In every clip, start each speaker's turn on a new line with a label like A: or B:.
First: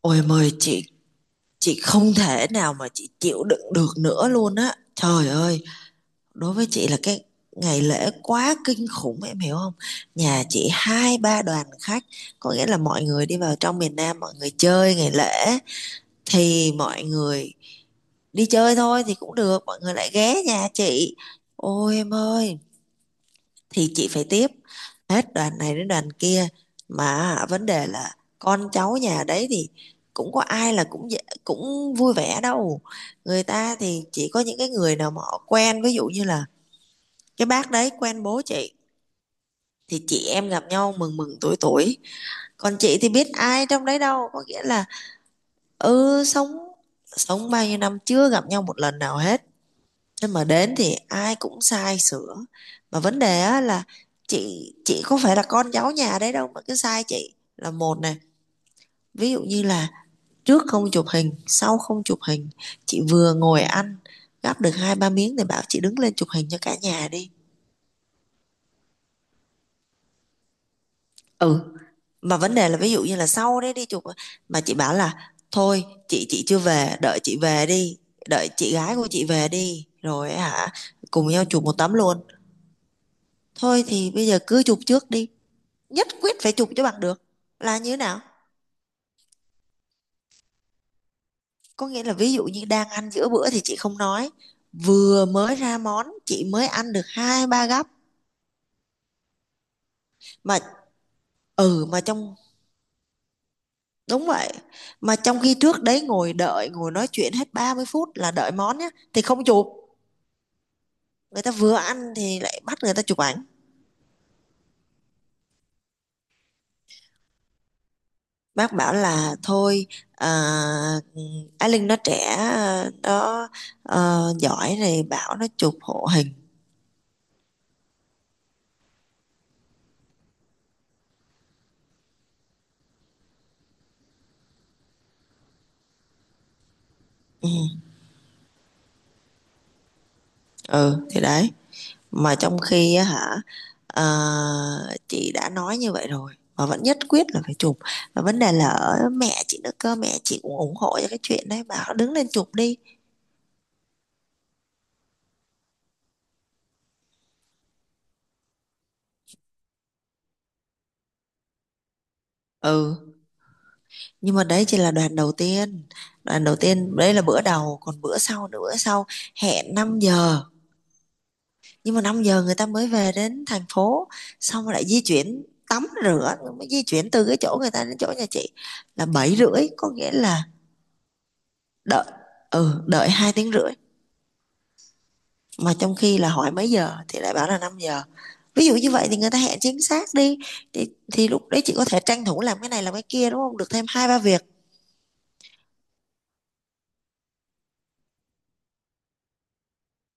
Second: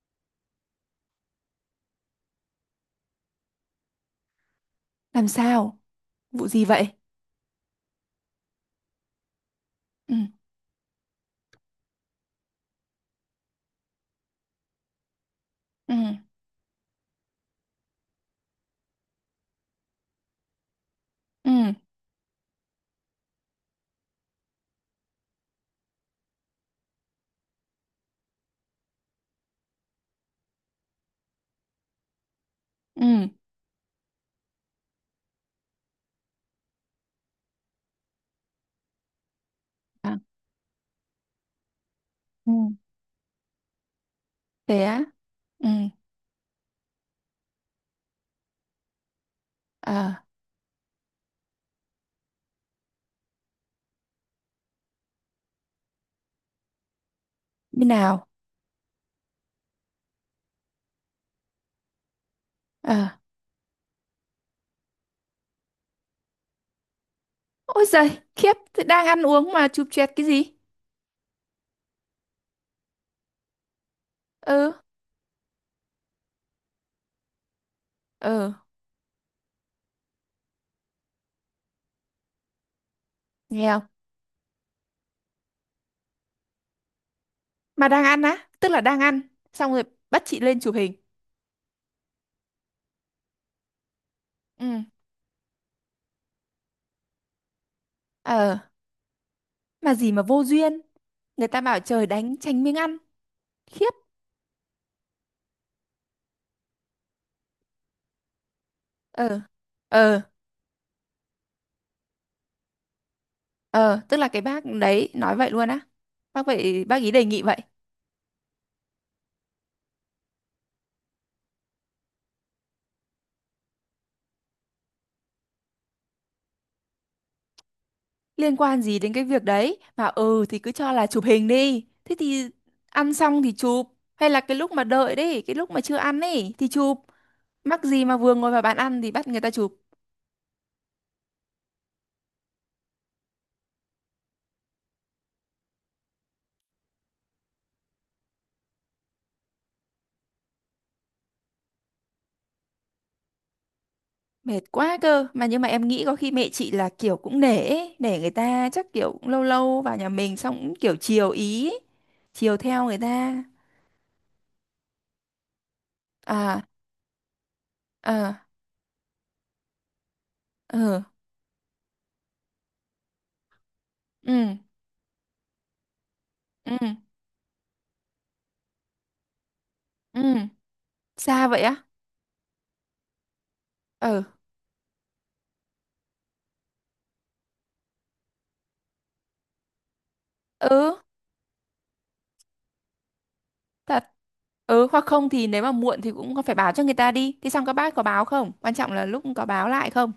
A: Ôi, mời Chị không thể nào mà chị chịu đựng được nữa luôn á.
B: Làm
A: Trời ơi,
B: sao? Vụ
A: đối
B: gì
A: với
B: vậy?
A: chị là cái ngày lễ quá kinh khủng, em hiểu không?
B: Ừ.
A: Nhà chị hai ba đoàn khách, có nghĩa là mọi người đi vào trong miền Nam, mọi người chơi ngày lễ
B: Ừ.
A: thì mọi người đi chơi thôi thì cũng được, mọi người lại ghé nhà chị.
B: Ừ.
A: Ôi em ơi, thì chị phải tiếp hết đoàn này đến đoàn kia, mà vấn đề là con cháu nhà đấy thì cũng có ai là cũng cũng vui vẻ đâu.
B: Ừ.
A: Người ta thì chỉ có những cái người nào mà họ quen, ví dụ như là cái bác đấy quen bố chị thì
B: À,
A: chị em gặp nhau mừng mừng tuổi tuổi,
B: ừ.
A: còn chị thì biết ai trong đấy đâu. Có nghĩa
B: Thế
A: là
B: á? Ừ.
A: ừ, sống sống bao nhiêu năm chưa gặp nhau một lần nào hết,
B: À,
A: nên mà đến thì ai cũng sai sửa. Mà vấn đề á là chị có phải là con cháu nhà đấy đâu mà cứ sai chị, là
B: như
A: một này,
B: nào?
A: ví dụ như là trước không chụp hình sau không chụp hình, chị
B: À,
A: vừa ngồi ăn gắp được hai ba miếng thì bảo chị đứng lên chụp hình cho cả nhà đi.
B: ôi giời, khiếp, thế đang ăn uống mà chụp choẹt cái gì?
A: Ừ, mà vấn đề là ví dụ như là sau đấy đi chụp, mà
B: Ừ.
A: chị bảo là thôi, chị chưa về, đợi chị về đi, đợi
B: Ừ,
A: chị gái của chị về đi rồi hả cùng nhau chụp một tấm luôn.
B: nghe không?
A: Thôi thì bây giờ cứ chụp trước đi, nhất quyết phải chụp cho bằng được là
B: Mà
A: như thế
B: đang
A: nào.
B: ăn á, tức là đang ăn, xong rồi bắt chị lên chụp hình.
A: Có nghĩa là ví dụ như đang ăn giữa bữa thì chị không nói,
B: Ừ.
A: vừa mới ra món chị mới ăn được hai ba gắp
B: Ờ, mà gì mà vô
A: mà.
B: duyên. Người ta bảo
A: Ừ, mà
B: trời
A: trong
B: đánh tránh miếng ăn. Khiếp.
A: đúng vậy, mà trong khi trước đấy ngồi đợi ngồi nói chuyện hết 30 phút là đợi món nhá thì
B: Ờ,
A: không chụp,
B: ờ,
A: người ta vừa ăn thì lại bắt người ta chụp ảnh.
B: ờ, tức là cái bác đấy nói vậy luôn á. Bác vậy, bác ý đề nghị vậy.
A: Bác bảo là thôi, à, Á Linh nó trẻ, nó, giỏi này, bảo nó chụp hộ hình.
B: Liên quan gì đến cái việc đấy, mà ừ thì cứ cho là chụp hình đi, thế thì ăn xong thì chụp, hay là cái lúc mà đợi đấy, cái lúc mà chưa ăn ấy thì chụp.
A: Ừ,
B: Mắc gì mà vừa ngồi vào bàn ăn thì bắt người ta chụp?
A: ừ thì đấy. Mà trong khi á hả, ờ, chị đã nói như vậy rồi mà vẫn nhất quyết là phải chụp. Và vấn đề là ở mẹ chị nữa cơ, mẹ chị cũng ủng hộ cho cái chuyện đấy, bảo đứng lên chụp đi.
B: Mệt quá cơ. Mà nhưng mà em nghĩ có khi mẹ chị là kiểu cũng nể ấy, nể người ta, chắc kiểu cũng lâu lâu vào nhà mình xong cũng kiểu chiều ý ấy, chiều theo người
A: Ừ,
B: ta.
A: nhưng mà đấy chỉ là đoàn đầu tiên. Đoàn đầu
B: À.
A: tiên, đấy là bữa đầu, còn bữa
B: À.
A: sau nữa, bữa sau hẹn 5 giờ.
B: Ừ.
A: Nhưng mà 5 giờ người ta mới về đến thành phố,
B: Ừ.
A: xong rồi lại di chuyển tắm rửa, mới
B: Ừ.
A: di chuyển từ cái chỗ người ta đến chỗ nhà chị là 7h30, có nghĩa
B: Ừ,
A: là
B: xa vậy á?
A: đợi, ừ, đợi 2 tiếng rưỡi.
B: Ừ.
A: Mà trong khi là hỏi mấy giờ thì lại bảo là 5 giờ, ví dụ như vậy thì người ta hẹn chính xác đi, thì,
B: Ừ.
A: thì lúc đấy chị có thể tranh thủ làm cái này làm cái kia, đúng không, được thêm
B: Thật.
A: hai ba việc.
B: Ừ, hoặc không thì nếu mà muộn thì cũng phải báo cho người ta đi. Thì xong các bác có báo không? Quan trọng là lúc có báo lại không?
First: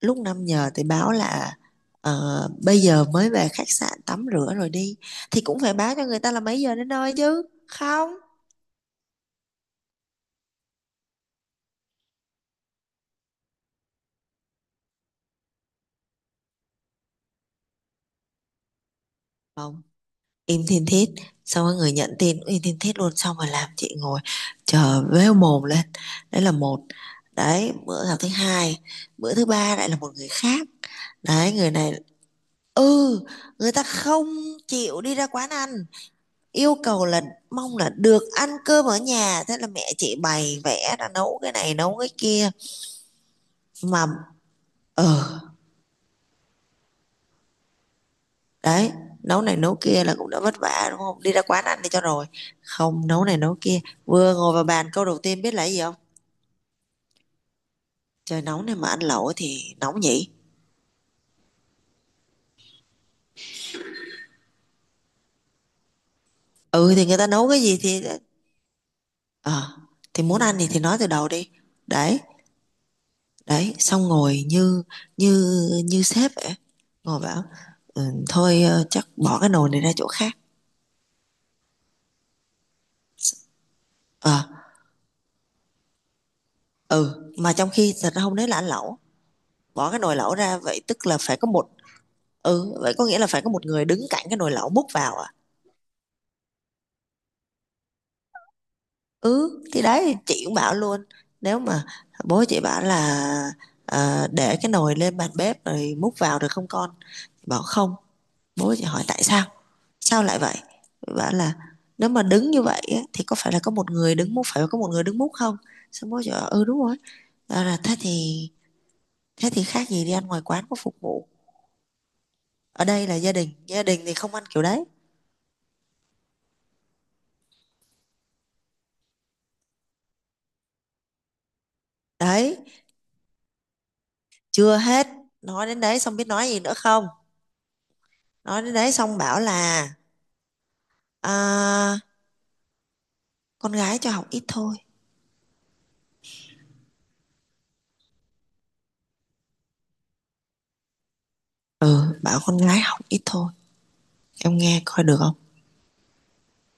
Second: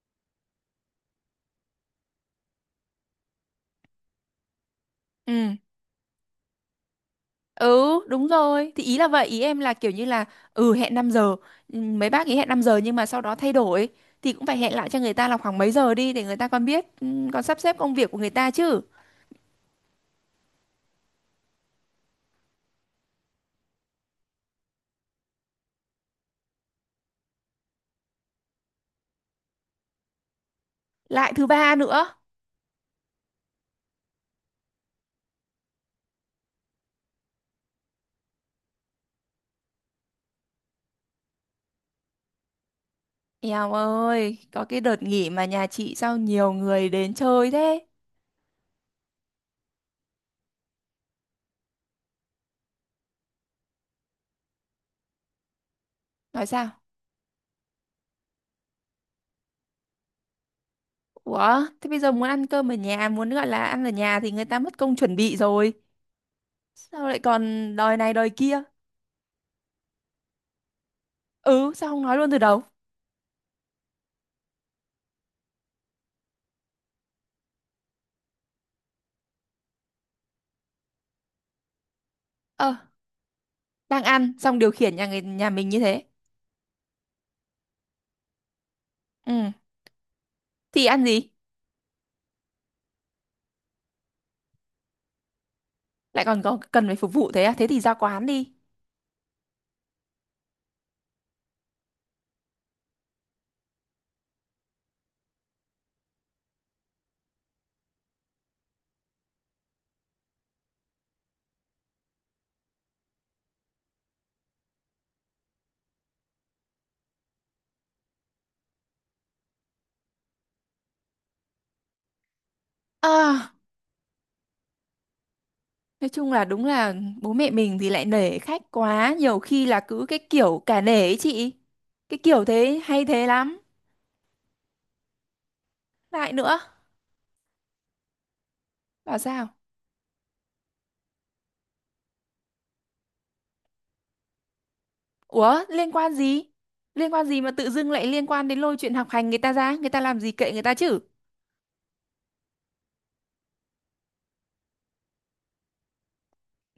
A: Lúc 5 giờ thì báo là bây giờ mới về khách sạn tắm rửa rồi đi, thì
B: Ừ.
A: cũng phải báo cho người ta là mấy giờ đến nơi chứ
B: Ừ,
A: không
B: đúng rồi. Thì ý là vậy, ý em là kiểu như là ừ, hẹn 5 giờ. Ừ, mấy bác ý hẹn 5 giờ nhưng mà sau đó thay đổi thì cũng phải hẹn lại cho người ta là khoảng mấy giờ đi để người ta còn biết, ừ, còn sắp xếp công việc của người ta chứ.
A: không im thiên thiết, xong rồi người nhận tin im thiên thiết luôn, xong rồi làm chị ngồi chờ véo mồm lên. Đấy là một, đấy bữa là thứ hai. Bữa thứ ba lại là một người khác.
B: Lại thứ
A: Đấy người
B: ba
A: này,
B: nữa.
A: ừ, người ta không chịu đi ra quán ăn, yêu cầu là mong là được ăn cơm ở nhà, thế là mẹ chị bày vẽ ra nấu cái này nấu cái kia
B: Eo
A: mà.
B: ơi, có cái đợt
A: ờ
B: nghỉ mà nhà chị sao nhiều người đến chơi thế?
A: đấy, nấu này nấu kia là cũng đã vất vả, đúng không, đi ra quán ăn đi cho rồi, không nấu này nấu kia. Vừa ngồi vào bàn câu đầu tiên biết là gì không:
B: Nói sao?
A: trời nóng này mà ăn lẩu thì nóng nhỉ.
B: Ủa, thế bây giờ muốn ăn cơm ở nhà, muốn gọi là ăn ở nhà thì người ta mất công chuẩn bị rồi.
A: Ừ thì
B: Sao
A: người
B: lại
A: ta nấu cái
B: còn
A: gì
B: đòi
A: thì
B: này đòi kia?
A: ờ thì muốn ăn thì nói từ đầu đi.
B: Ừ, sao không nói
A: Đấy,
B: luôn từ đầu?
A: đấy, xong ngồi như như như sếp vậy, ngồi bảo ừ, thôi, chắc bỏ cái nồi này ra chỗ khác.
B: Ờ, đang ăn,
A: ờ
B: xong điều khiển nhà người nhà mình như thế.
A: ừ, mà trong khi thật ra hôm đấy là ăn lẩu,
B: Ừ,
A: bỏ cái nồi lẩu ra vậy
B: thì ăn
A: tức là
B: gì?
A: phải có một, ừ, vậy có nghĩa là phải có một người đứng cạnh cái nồi lẩu múc vào à.
B: Lại còn có cần phải phục vụ thế à? Thế thì ra quán đi.
A: Ừ thì đấy chị cũng bảo luôn, nếu mà bố chị bảo là để cái nồi lên bàn bếp rồi múc vào được không con, bảo không. Bố chị hỏi tại sao, sao lại vậy. Bảo là nếu mà đứng như vậy á, thì có phải là có một người đứng múc, phải có một người đứng múc không. Xong bố chị bảo ừ đúng rồi. Bảo là thế thì khác gì đi ăn ngoài quán có phục vụ, ở đây là gia đình,
B: À,
A: gia đình thì không ăn kiểu đấy.
B: nói chung là đúng là bố mẹ mình thì lại nể khách quá, nhiều khi là cứ cái kiểu cả nể ấy chị. Cái kiểu
A: Đấy
B: thế hay thế lắm.
A: chưa hết, nói đến đấy xong biết
B: Lại
A: nói
B: nữa,
A: gì nữa không, nói đến đấy
B: bảo
A: xong bảo
B: sao?
A: là à, con gái cho học ít thôi.
B: Ủa liên quan gì? Liên quan gì mà tự dưng lại liên quan đến lôi chuyện học hành người ta ra? Người ta làm gì kệ người ta chứ?
A: Ừ, bảo con gái học ít thôi, em nghe coi được không.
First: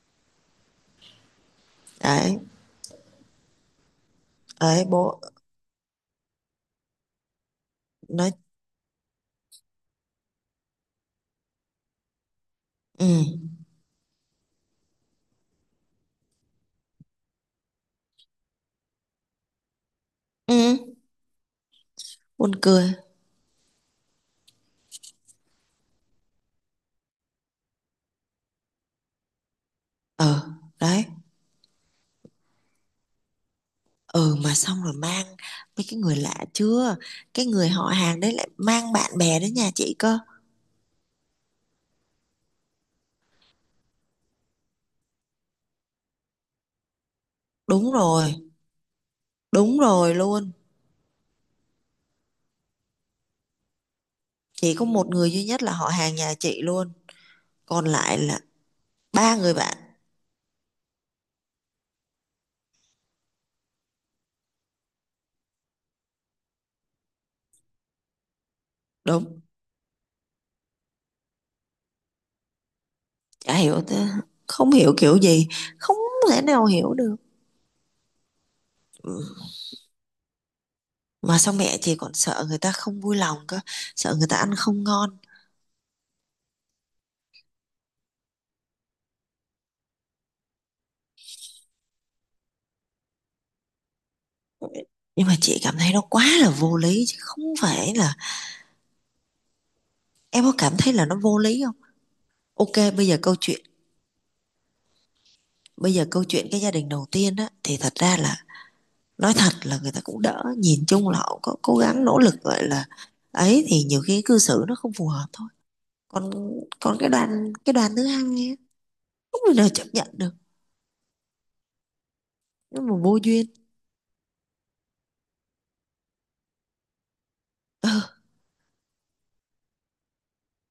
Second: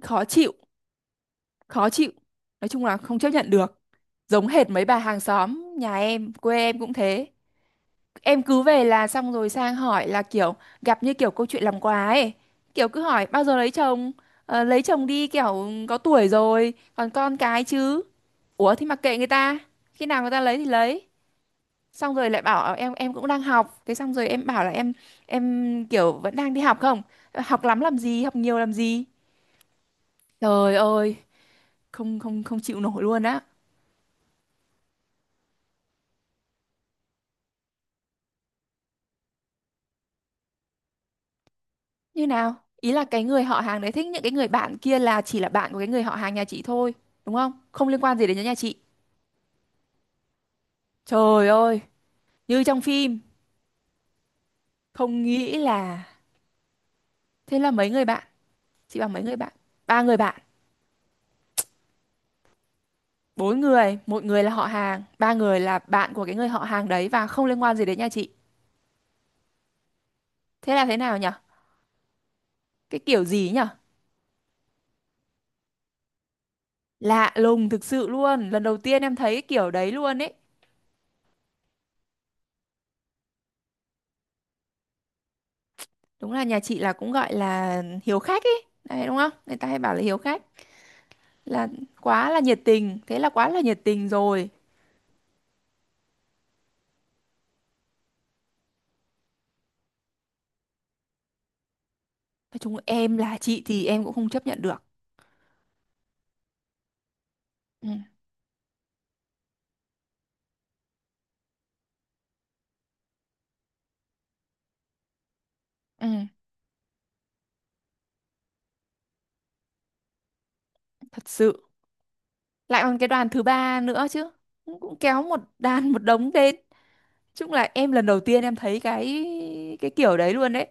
B: Khó chịu, khó chịu.
A: Đấy,
B: Nói chung là không chấp nhận được. Giống hệt mấy
A: đấy
B: bà hàng
A: bố
B: xóm, nhà em, quê em cũng thế.
A: nói.
B: Em cứ về là xong rồi sang hỏi là kiểu gặp như kiểu câu chuyện làm quà ấy. Kiểu cứ
A: Ừ,
B: hỏi bao giờ lấy chồng? Ờ, lấy chồng đi kiểu có tuổi rồi, còn con cái chứ. Ủa thì mặc kệ người ta. Khi nào người ta lấy thì
A: ừ,
B: lấy. Xong rồi lại
A: buồn
B: bảo "Ờ,
A: cười.
B: em cũng đang học," thế xong rồi em bảo là em kiểu vẫn đang đi học. Không, học lắm làm gì, học nhiều làm gì?
A: Ừ
B: Trời
A: đấy,
B: ơi, không không không chịu nổi luôn á.
A: ừ mà xong rồi mang mấy cái người lạ chưa, cái người họ hàng đấy lại mang bạn bè đến nhà chị cơ.
B: Như nào? Ý là cái người họ hàng đấy thích những cái người bạn kia, là chỉ là bạn của cái người họ hàng nhà chị thôi, đúng không, không
A: Đúng
B: liên quan gì
A: rồi,
B: đến nhà chị.
A: đúng rồi luôn.
B: Trời ơi, như trong phim.
A: Chỉ có một
B: Không
A: người duy
B: nghĩ
A: nhất là họ
B: là,
A: hàng nhà chị luôn.
B: thế là
A: Còn
B: mấy người
A: lại
B: bạn,
A: là
B: chị bảo mấy người
A: ba
B: bạn,
A: người bạn.
B: ba người bạn, bốn người, một người là họ hàng, ba người là bạn của cái người họ hàng đấy và không liên quan gì đến nhà chị.
A: Đúng.
B: Thế là thế nào nhỉ? Cái kiểu gì
A: Chả
B: nhở?
A: hiểu thế. Không hiểu kiểu gì. Không thể nào hiểu được.
B: Lạ lùng thực sự luôn, lần đầu tiên em
A: Ừ.
B: thấy cái kiểu đấy luôn ấy.
A: Mà sao mẹ chị còn sợ người ta không vui lòng cơ. Sợ người ta ăn không ngon.
B: Đúng là nhà chị là cũng gọi là hiếu khách ấy đấy, đúng không, người ta hay bảo là hiếu khách, là quá là nhiệt tình, thế là quá là nhiệt tình rồi.
A: Nhưng mà chị cảm thấy nó quá là vô lý. Chứ không phải là. Em có cảm thấy là nó vô lý không?
B: Nói chung
A: Ok, bây
B: em
A: giờ câu
B: là
A: chuyện.
B: chị thì em cũng không chấp nhận được.
A: Bây giờ câu chuyện cái gia đình đầu tiên á. Thì
B: Ừ,
A: thật ra là nói thật là người ta cũng đỡ, nhìn chung là họ có cố gắng nỗ lực gọi là ấy, thì nhiều khi cư xử nó không phù hợp thôi.
B: ừ,
A: Còn còn cái đoàn thứ hai á, không thể nào chấp nhận được,
B: thật sự. Lại
A: nhưng mà
B: còn cái
A: vô
B: đoàn thứ
A: duyên.
B: ba nữa chứ, cũng cũng kéo một đàn một đống đến. Chung là
A: Ờ,
B: em lần đầu tiên em thấy cái kiểu đấy luôn đấy.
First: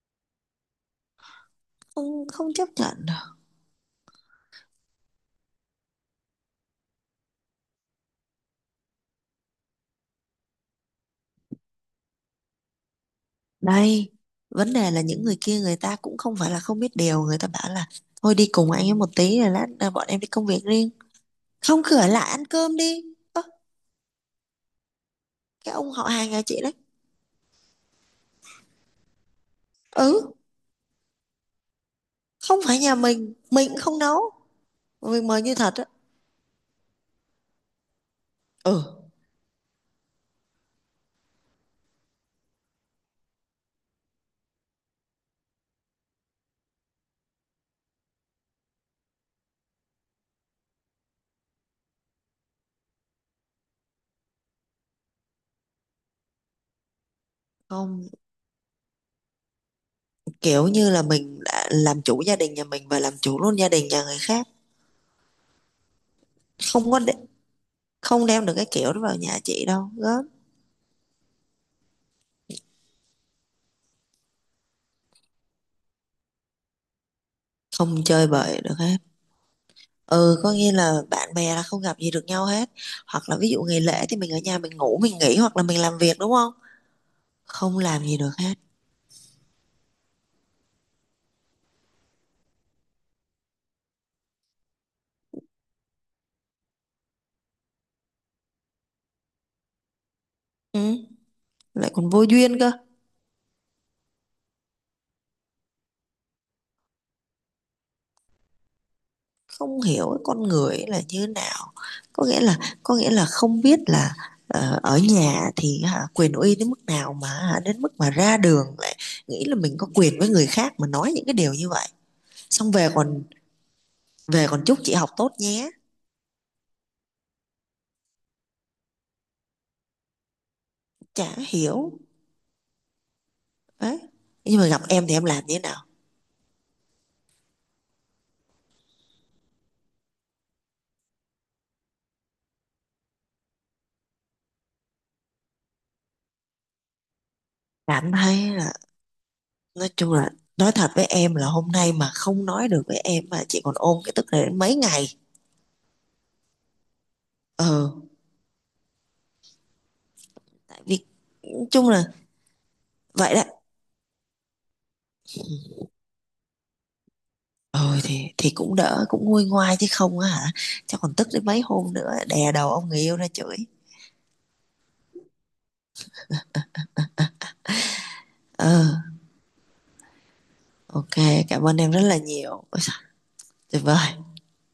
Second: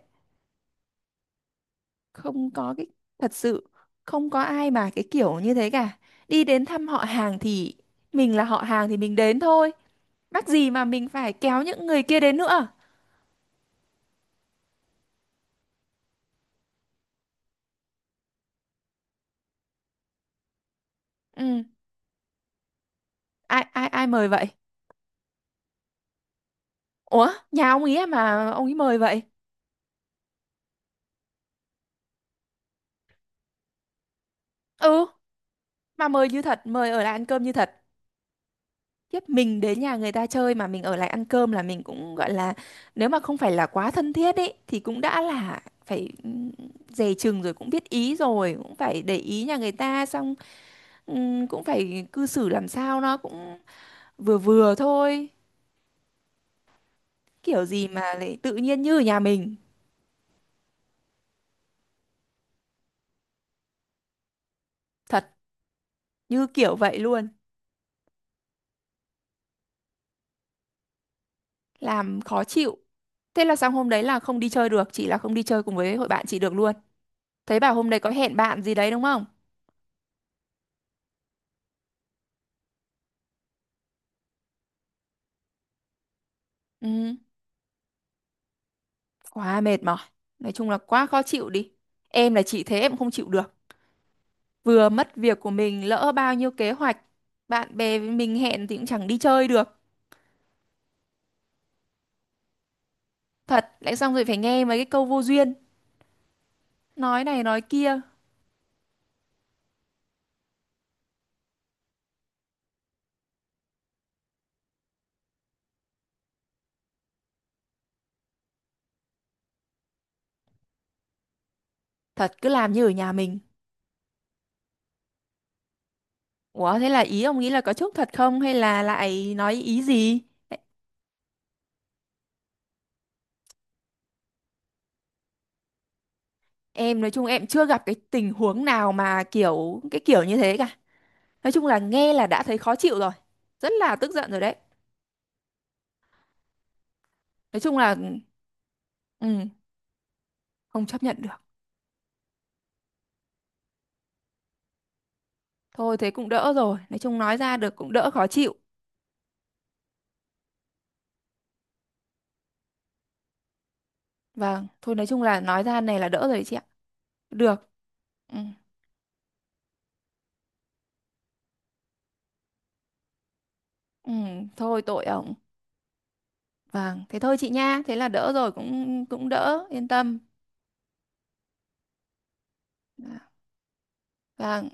A: không,
B: Không
A: không chấp
B: có cái,
A: nhận
B: thật
A: được.
B: sự không có ai mà cái kiểu như thế cả. Đi đến thăm họ hàng thì mình là họ hàng thì mình đến thôi, mắc gì mà mình phải kéo những người kia đến nữa.
A: Đây, vấn đề là những người kia người ta cũng không phải là không biết điều, người ta bảo là thôi đi cùng anh ấy một tí rồi lát à, bọn em đi công việc riêng,
B: Ừ,
A: không, cửa lại ăn cơm đi. Ơ,
B: ai ai ai mời vậy?
A: cái ông họ hàng nhà chị đấy.
B: Ủa nhà ông ý à mà ông ấy mời vậy?
A: Ừ, không phải nhà mình cũng không nấu,
B: Ừ,
A: mình mời như thật á.
B: mà mời như thật, mời ở lại ăn cơm như thật.
A: Ừ,
B: Tiếp mình đến nhà người ta chơi mà mình ở lại ăn cơm là mình cũng gọi là, nếu mà không phải là quá thân thiết ấy thì cũng đã là phải, ừ, dè chừng rồi, cũng biết ý rồi, cũng phải để ý nhà người ta, xong ừm, cũng phải cư xử làm sao nó cũng vừa vừa thôi. Kiểu gì mà
A: không,
B: lại tự nhiên như ở nhà mình?
A: kiểu như là mình đã làm chủ gia đình nhà mình và làm chủ luôn gia đình nhà người khác.
B: Thật, như kiểu
A: Không
B: vậy
A: có để,
B: luôn.
A: không đem được cái kiểu đó vào nhà chị đâu gớm.
B: Làm khó chịu. Thế là sang hôm đấy là không đi chơi được, chị là không đi chơi cùng với hội bạn chị được luôn. Thấy bảo hôm đấy
A: Không
B: có
A: chơi
B: hẹn bạn
A: bời
B: gì
A: được
B: đấy
A: hết,
B: đúng không?
A: ừ, có nghĩa là bạn bè là không gặp gì được nhau hết, hoặc là ví dụ ngày lễ thì mình ở nhà mình ngủ mình nghỉ hoặc là mình làm việc đúng không,
B: Ừ,
A: không làm gì được hết.
B: quá mệt mỏi. Nói chung là quá khó chịu đi. Em là chị thế em không chịu được, vừa mất việc của mình, lỡ bao nhiêu kế hoạch, bạn bè với mình hẹn thì cũng chẳng đi chơi được.
A: Ừ. Lại còn vô duyên cơ.
B: Thật, lại xong rồi phải nghe mấy cái câu vô duyên, nói này nói kia.
A: Không hiểu cái con người ấy là như thế nào, có nghĩa là có nghĩa là không biết là ở nhà thì hả, quyền uy đến mức nào mà hả, đến mức mà ra đường lại nghĩ là mình có quyền với người khác mà nói những cái điều như vậy.
B: Thật cứ
A: Xong
B: làm như
A: về
B: ở nhà
A: còn
B: mình.
A: về còn chúc chị học tốt nhé.
B: Ủa thế là ý ông nghĩ là có chúc thật không hay là lại nói ý gì?
A: Chả hiểu. Đấy, nhưng mà gặp em thì em làm như thế nào.
B: Em nói chung em chưa gặp cái tình huống nào mà kiểu cái kiểu như thế cả. Nói chung là nghe là đã thấy khó chịu rồi. Rất là tức giận rồi đấy. Nói chung là,
A: Cảm thấy là,
B: ừ,
A: nói chung là, nói
B: không
A: thật
B: chấp
A: với
B: nhận
A: em
B: được.
A: là hôm nay mà không nói được với em mà chị còn ôm cái tức này đến mấy ngày.
B: Thôi thế cũng đỡ rồi. Nói chung nói ra được
A: ờ
B: cũng đỡ khó chịu.
A: tại vì nói chung là vậy đó.
B: Vâng, thôi nói chung là nói ra này là đỡ rồi chị ạ. Được.
A: ờ thì
B: Ừ,
A: thì cũng đỡ cũng nguôi ngoai chứ không á hả. Chắc còn tức đến mấy hôm nữa đè đầu ông người yêu ra chửi.
B: ừ, thôi tội ổng. Vâng, thế thôi chị nha. Thế là đỡ rồi
A: ờ
B: cũng cũng đỡ, yên tâm.
A: ok, cảm ơn em rất là nhiều. Ôi trời, tuyệt vời.
B: Vâng.